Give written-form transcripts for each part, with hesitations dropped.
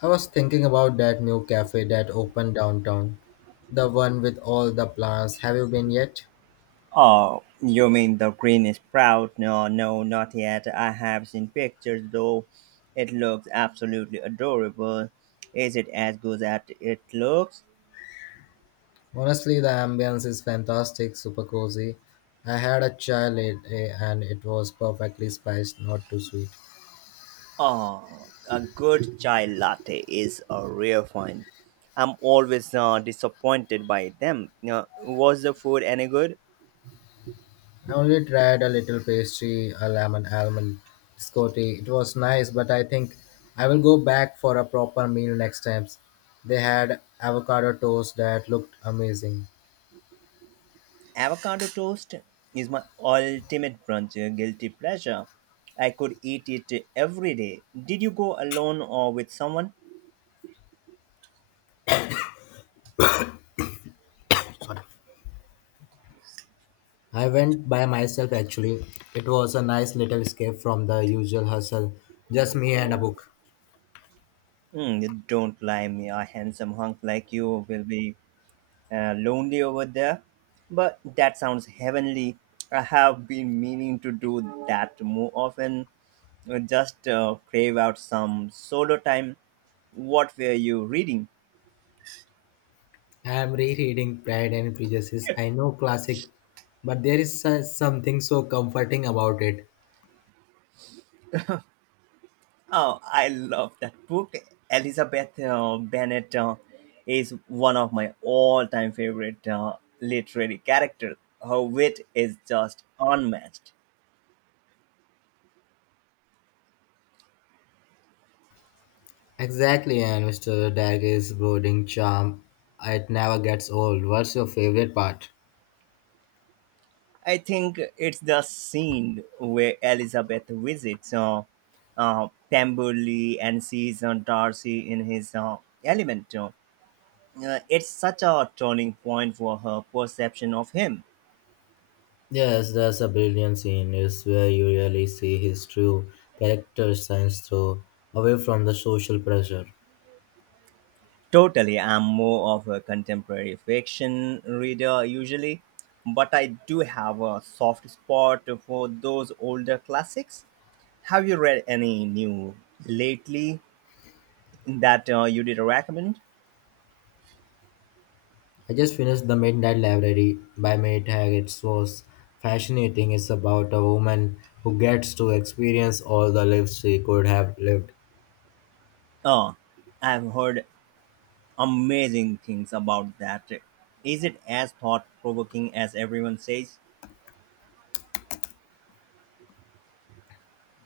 I was thinking about that new cafe that opened downtown, the one with all the plants. Have you been yet? Oh, you mean the green sprout? No, no, not yet. I have seen pictures though. It looks absolutely adorable. Is it as good as it looks? Honestly, the ambience is fantastic, super cozy. I had a chai latte and it was perfectly spiced, not too sweet. Oh, a good chai latte is a rare find. I'm always disappointed by them. Was the food any good? I only tried a little pastry, a lemon almond biscotti. It was nice, but I think I will go back for a proper meal next time. They had avocado toast that looked amazing. Avocado toast is my ultimate brunch guilty pleasure. I could eat it every day. Did you go alone or with someone? I went by myself actually. It was a nice little escape from the usual hustle. Just me and a book. Mm, don't lie me, a handsome hunk like you will be lonely over there. But that sounds heavenly. I have been meaning to do that more often. Just crave out some solo time. What were you reading? I am rereading Pride and Prejudice. I know, classic, but there is something so comforting about it. Oh, I love that book. Elizabeth Bennet is one of my all-time favorite literary characters. Her wit is just unmatched. Exactly, and Mr. Dagger's brooding charm. It never gets old. What's your favorite part? I think it's the scene where Elizabeth visits Pemberley and sees Darcy in his element. It's such a turning point for her perception of him. Yes, there's a brilliant scene. It's where you really see his true character shines through, away from the social pressure. Totally, I'm more of a contemporary fiction reader usually, but I do have a soft spot for those older classics. Have you read any new lately that you did recommend? I just finished The Midnight Library by May Tag. It was fascinating. It's about a woman who gets to experience all the lives she could have lived. Oh, I've heard amazing things about that. Is it as thought provoking as everyone says?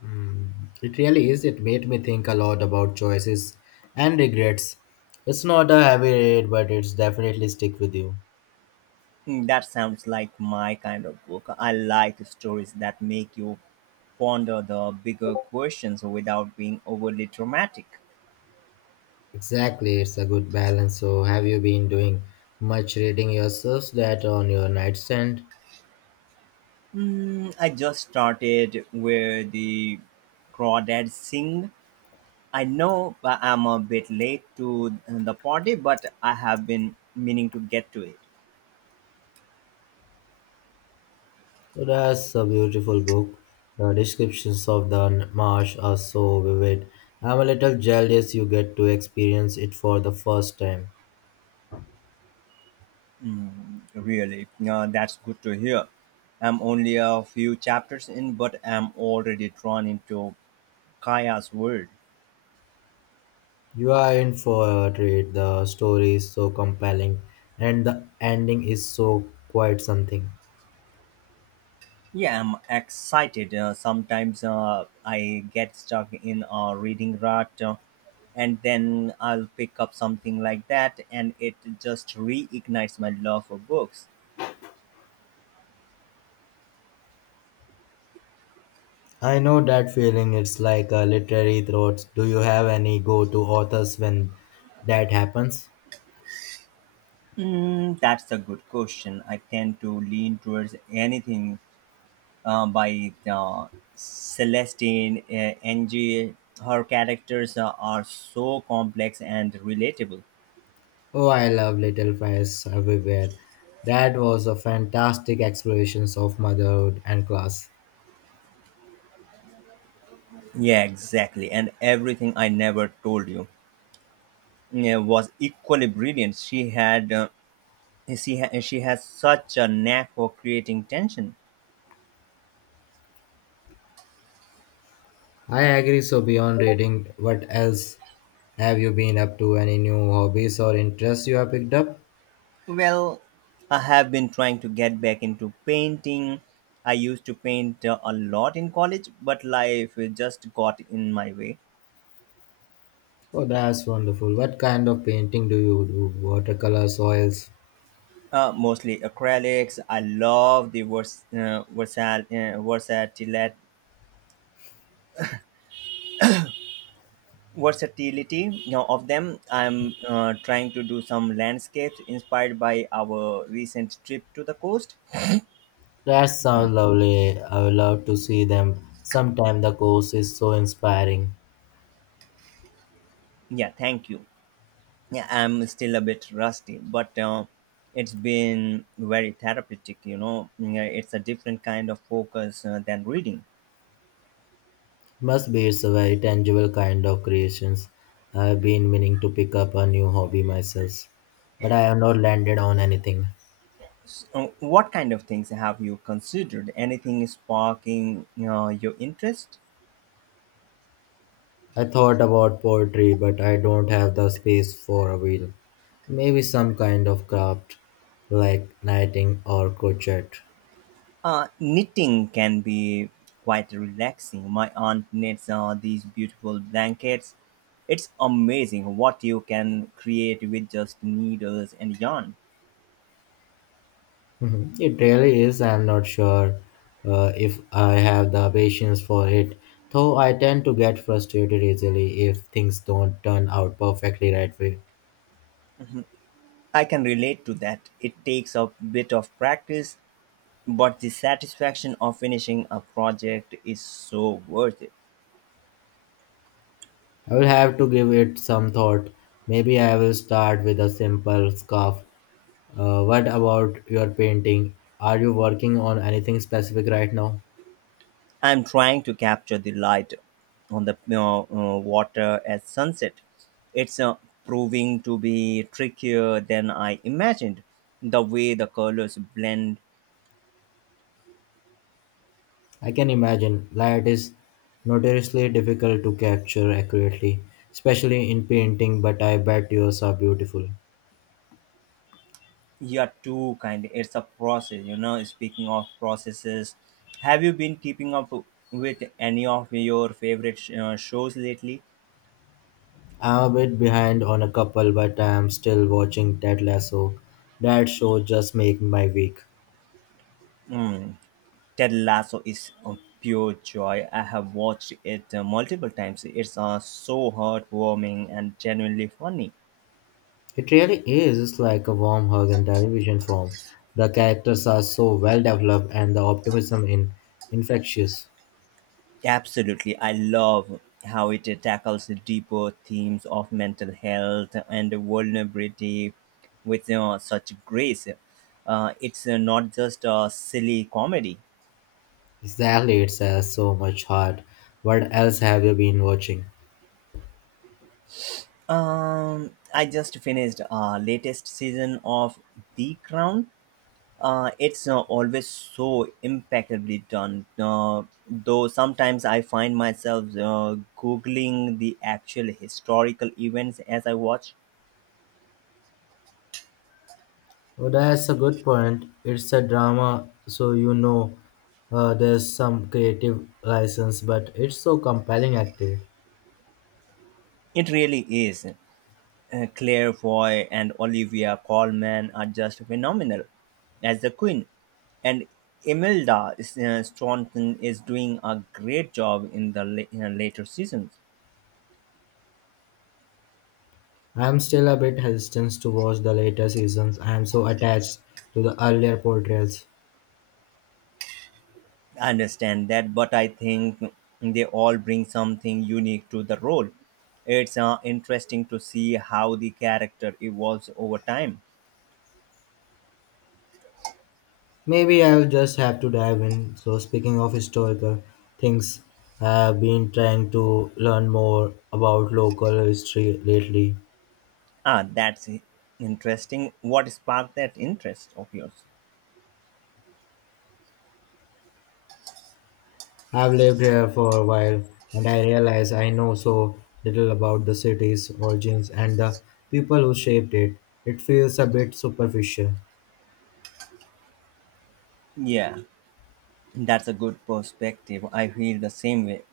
Hmm. It really is. It made me think a lot about choices and regrets. It's not a heavy read, but it's definitely stick with you. Hmm, that sounds like my kind of book. I like stories that make you ponder the bigger questions without being overly dramatic. Exactly, it's a good balance. So, have you been doing much reading yourselves? That on your nightstand? Hmm, I just started with the Crawdad Sing. I know I'm a bit late to the party, but I have been meaning to get to it. So that's a beautiful book. The descriptions of the marsh are so vivid. I'm a little jealous you get to experience it for the first time. Mm, really, that's good to hear. I'm only a few chapters in, but I'm already drawn into Kaya's world. You are in for a treat. The story is so compelling, and the ending is so quite something. Yeah, I'm excited. Sometimes I get stuck in a reading rut, and then I'll pick up something like that, and it just reignites my love for books. I know that feeling. It's like a literary throat. Do you have any go-to authors when that happens? Mm, that's a good question. I tend to lean towards anything by Celestine Angie. Her characters are so complex and relatable. Oh, I love Little Fires Everywhere. That was a fantastic exploration of motherhood and class. Yeah, exactly. And everything I never told you, yeah, was equally brilliant. She had she ha- she has such a knack for creating tension. I agree. So, beyond reading, what else have you been up to? Any new hobbies or interests you have picked up? Well, I have been trying to get back into painting. I used to paint a lot in college, but life just got in my way. Oh, that's wonderful. What kind of painting do you do? Watercolors, oils? Mostly acrylics. I love the versatility you know, of them. I'm trying to do some landscapes inspired by our recent trip to the coast. That sounds lovely. I would love to see them. Sometimes the course is so inspiring. Yeah, thank you. Yeah, I'm still a bit rusty, but it's been very therapeutic. You know, yeah, it's a different kind of focus than reading. Must be, it's a very tangible kind of creations. I've been meaning to pick up a new hobby myself, but I have not landed on anything. So, what kind of things have you considered? Anything sparking your interest? I thought about poetry, but I don't have the space for a wheel. Maybe some kind of craft, like knitting or crochet. Knitting can be quite relaxing. My aunt knits these beautiful blankets. It's amazing what you can create with just needles and yarn. Mhm. It really is. I'm not sure if I have the patience for it, though I tend to get frustrated easily if things don't turn out perfectly right way. I can relate to that. It takes a bit of practice, but the satisfaction of finishing a project is so worth it. I will have to give it some thought. Maybe I will start with a simple scarf. What about your painting? Are you working on anything specific right now? I'm trying to capture the light on the water at sunset. It's proving to be trickier than I imagined. The way the colors blend, I can imagine, light is notoriously difficult to capture accurately, especially in painting, but I bet yours are beautiful. you're too kind. It's a process. Speaking of processes, have you been keeping up with any of your favorite shows lately? I'm a bit behind on a couple, but I am still watching Ted Lasso. That show just makes my week. Ted Lasso is a pure joy. I have watched it multiple times. It's so heartwarming and genuinely funny. It really is, it's like a warm hug in television form. The characters are so well developed and the optimism in infectious. Absolutely. I love how it tackles the deeper themes of mental health and vulnerability with such grace. It's not just a silly comedy. Exactly, it has so much heart. What else have you been watching? I just finished latest season of The Crown. It's always so impeccably done. Though sometimes I find myself googling the actual historical events as I watch. Oh, that's a good point. It's a drama, so you know there's some creative license, but it's so compelling acted. It really is. Claire Foy and Olivia Colman are just phenomenal as the Queen, and Imelda Staunton is doing a great job in the later seasons. I'm still a bit hesitant to watch the later seasons. I'm so attached to the earlier portrayals. I understand that, but I think they all bring something unique to the role. It's interesting to see how the character evolves over time. Maybe I'll just have to dive in. So, speaking of historical things, I've been trying to learn more about local history lately. Ah, that's interesting. What sparked that interest of yours? I've lived here for a while, and I realize I know so little about the city's origins and the people who shaped it. It feels a bit superficial. Yeah. That's a good perspective. I feel the same way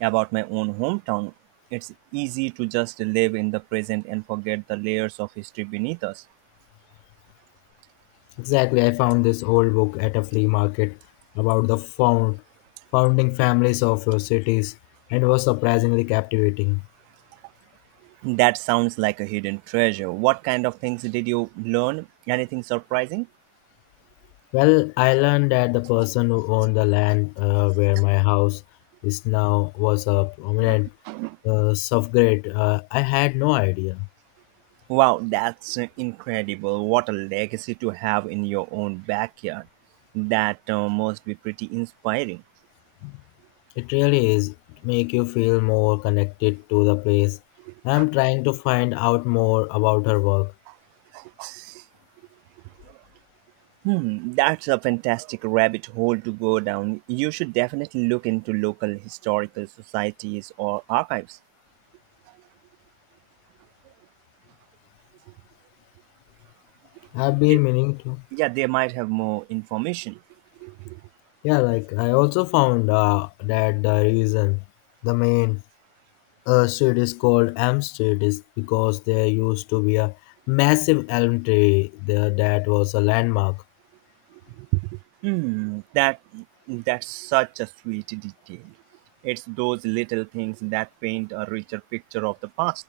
about my own hometown. It's easy to just live in the present and forget the layers of history beneath us. Exactly, I found this old book at a flea market about the founding families of your cities and was surprisingly captivating. That sounds like a hidden treasure. What kind of things did you learn? Anything surprising? Well, I learned that the person who owned the land where my house is now was a prominent suffragette. I had no idea. Wow, that's incredible. What a legacy to have in your own backyard. That must be pretty inspiring. It really is. It make you feel more connected to the place. I'm trying to find out more about her work. Hmm, that's a fantastic rabbit hole to go down. You should definitely look into local historical societies or archives. I've They- been meaning to. yeah, they might have more information. Yeah, like I also found that the reason the main street is called Elm Street is because there used to be a massive elm tree there that was a landmark. Hmm, that's such a sweet detail. It's those little things that paint a richer picture of the past.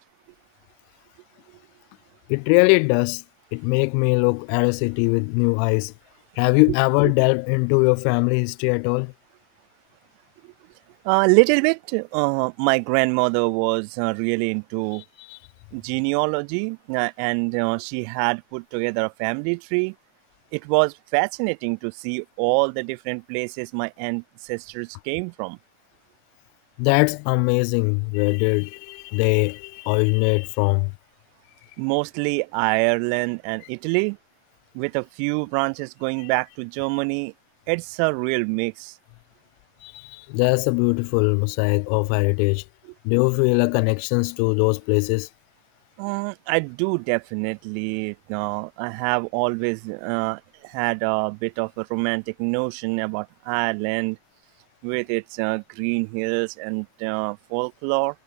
It really does. It make me look at a city with new eyes. Have you ever delved into your family history at all? A little bit. My grandmother was really into genealogy and she had put together a family tree. It was fascinating to see all the different places my ancestors came from, That's amazing. Where did they originate from? mostly Ireland and Italy, with a few branches going back to Germany. It's a real mix. That's a beautiful mosaic of heritage. Do you feel a connections to those places? Mm, I do definitely. I have always had a bit of a romantic notion about Ireland with its green hills and folklore.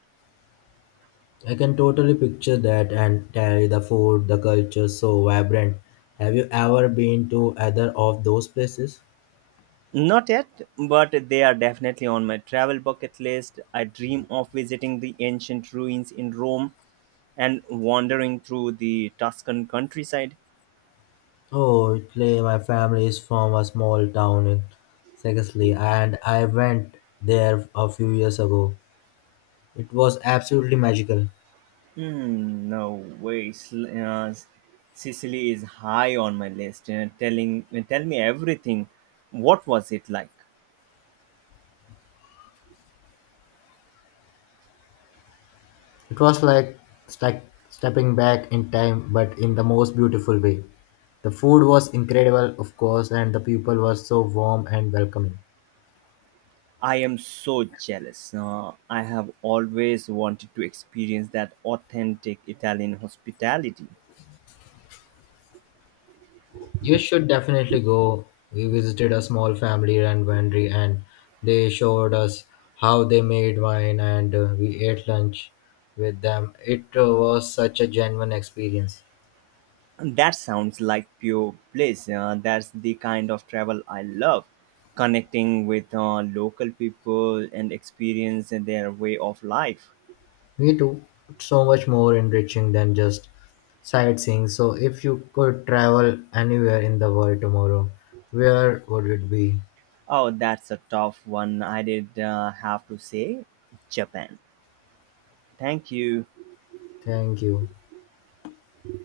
I can totally picture that, and carry the food, the culture so vibrant. Have you ever been to either of those places? Not yet, but they are definitely on my travel bucket list. I dream of visiting the ancient ruins in Rome and wandering through the Tuscan countryside. Oh, Italy, my family is from a small town in Sicily, and I went there a few years ago. It was absolutely magical. Hmm, no way. Sicily is high on my list. Tell me everything. What was it like? It was like sta- stepping back in time, but in the most beautiful way. The food was incredible, of course, and the people were so warm and welcoming. I am so jealous. I have always wanted to experience that authentic Italian hospitality. You should definitely go. We visited a small family run winery and they showed us how they made wine and we ate lunch with them. It was such a genuine experience. That sounds like pure bliss. That's the kind of travel I love. Connecting with local people and experience their way of life. We do so much more enriching than just sightseeing. So if you could travel anywhere in the world tomorrow, where would it be? Oh, that's a tough one. I did have to say Japan. Thank you. Thank you.